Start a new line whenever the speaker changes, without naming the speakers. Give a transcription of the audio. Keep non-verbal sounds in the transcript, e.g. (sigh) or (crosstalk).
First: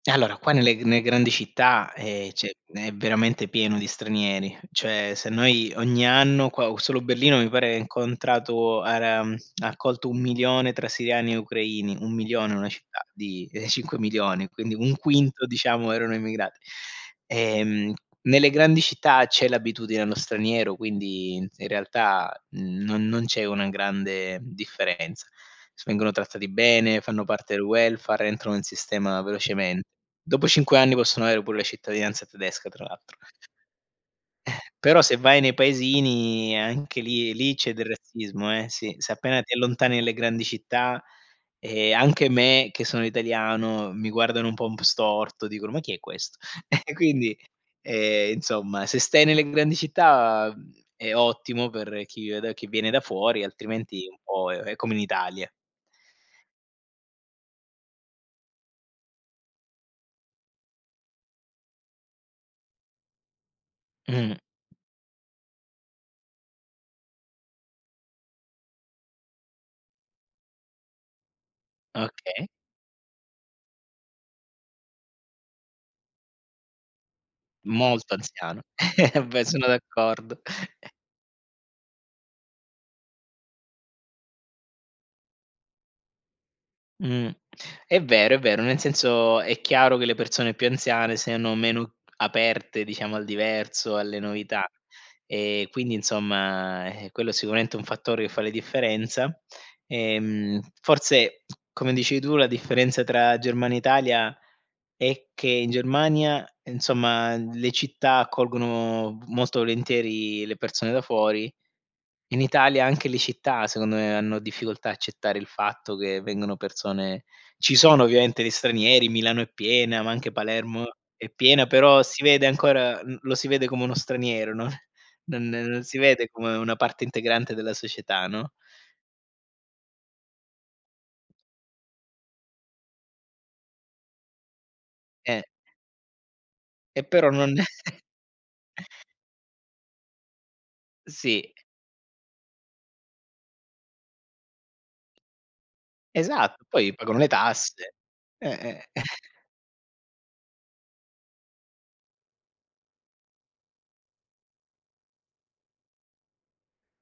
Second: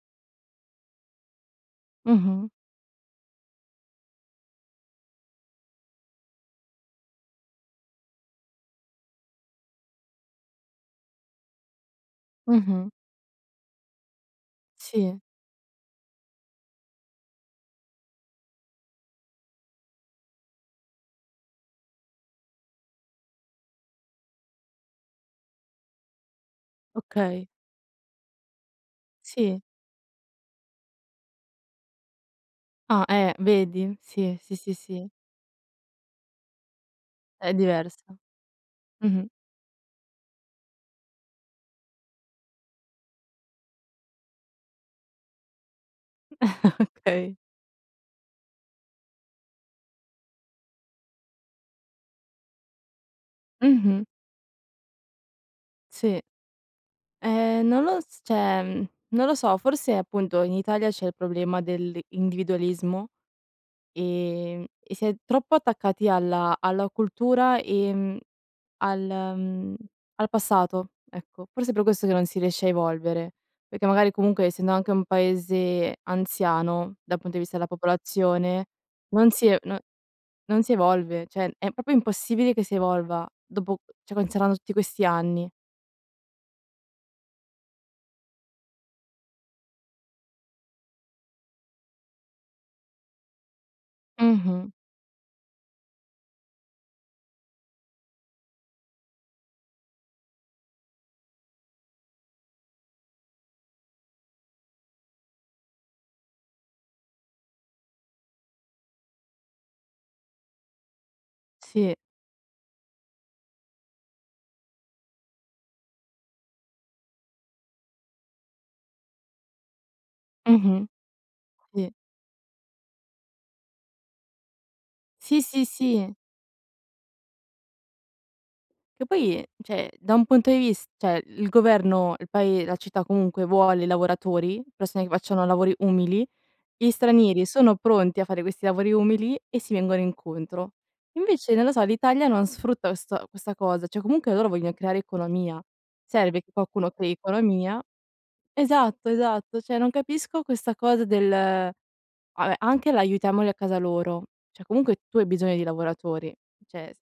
Allora qua nelle g ne grandi città, ehm, c'è
Mh-mh.
è veramente pieno di stranieri, cioè se noi ogni anno qua solo Berlino, mi pare, incontrato, ara mhmm, ha accolto 1000000 tra siriani e ucraini, 1000000, una
Mh-mh.
città di, ehm, 5000000, quindi un
Sì.
quinto diciamo erano immigrati. Ehm, nelle grandi città c'è l'abitudine allo straniero, quindi, in realtà non non c'è una grande differenza s vengono trattati bene, fanno
Okay.
parte del welfare, entrano in sistema
Sì.
velocemente; dopo 5 anni possono avere pure la cittadinanza tedesca tra
Ah,
l'altro.
eh, vedi? Sì, sì,
(chuckles)
sì, sì,
Però
sì.
se vai nei paesini, anche lì lì
È
c'è del
diversa.
razzismo, eh, sì. Se
Mh-mh.
appena ti allontani nelle grandi città, ehm, anche me, che sono italiano, mi guardano un po' un p storto, dicono: "Ma chi è questo?" (chuckles)
Okay.
Quindi, ehm, insomma se stai nelle grandi città, uhm, è ottimo per chi ved per chi viene da fuori,
Mh-mh.
altrimenti è un po' è è come in Italia.
Sì, ehm, non lo s cioè, non lo so, forse appunto in Italia c'è il problema dell'individualismo,
Mh-mh.
ehm, e si è troppo attaccati alla alla cultura e al, mhmm, al passato, ecco. Forse per questo che non si
Okay.
riesce a evolvere, perché magari comunque essendo anche un paese anziano, dal punto di vista della
Molto anziano,
popolazione,
(chuckles) eh
non
beh
si e
sono d'accordo.
non si evolve, cioè è proprio impossibile che si evolva, dopo cioè considerando tutti questi anni.
Mh, è vero, è vero, nel senso, è chiaro che le persone più anziane siano meno aperte, diciamo, al diverso, alle novità;
Mh-mh.
e quindi insomma, eh quello sicuramente è un fattore che fa la differenza. Ehm, forse come dici tu, la differenza tra Germania e Italia è che in Germania, insomma, le città accolgono molto volentieri le persone da fuori;
Sì.
in Italia anche le città, secondo me hanno difficoltà a accettare il fatto che vengono persone ci sono ovviamente gli stranieri, Milano è piena, ma anche Palermo
Mh-mh.
è piena,
Sì.
però si vede ancora l lo si vede come uno straniero, no,
Sì,
non
sì,
non si
sì.
vede come una parte integrante della società, no?
Che poi, cioè da un punto di vis cioè il governo, il pae la città comunque vuole lavoratori, persone che
Eh.
facciano lavori umili, gli
E però
stranieri
non
sono
(chuckles)
pronti a fare questi lavori umili, e si vengono incontro.
Sì.
Invece non lo so, l'Italia non sfrutta questa questa cosa, cioè comunque loro vogliono creare economia, serve che
Esatto,
qualcuno
poi
crei
pagano le
economia.
tasse. Eh, eh.
Esatto,
(chuckles)
esatto, cioè non capisco questa cosa del, vabbè anche l'aiutiamoli a casa loro, cioè comunque tu hai bisogno di lavoratori, cioè s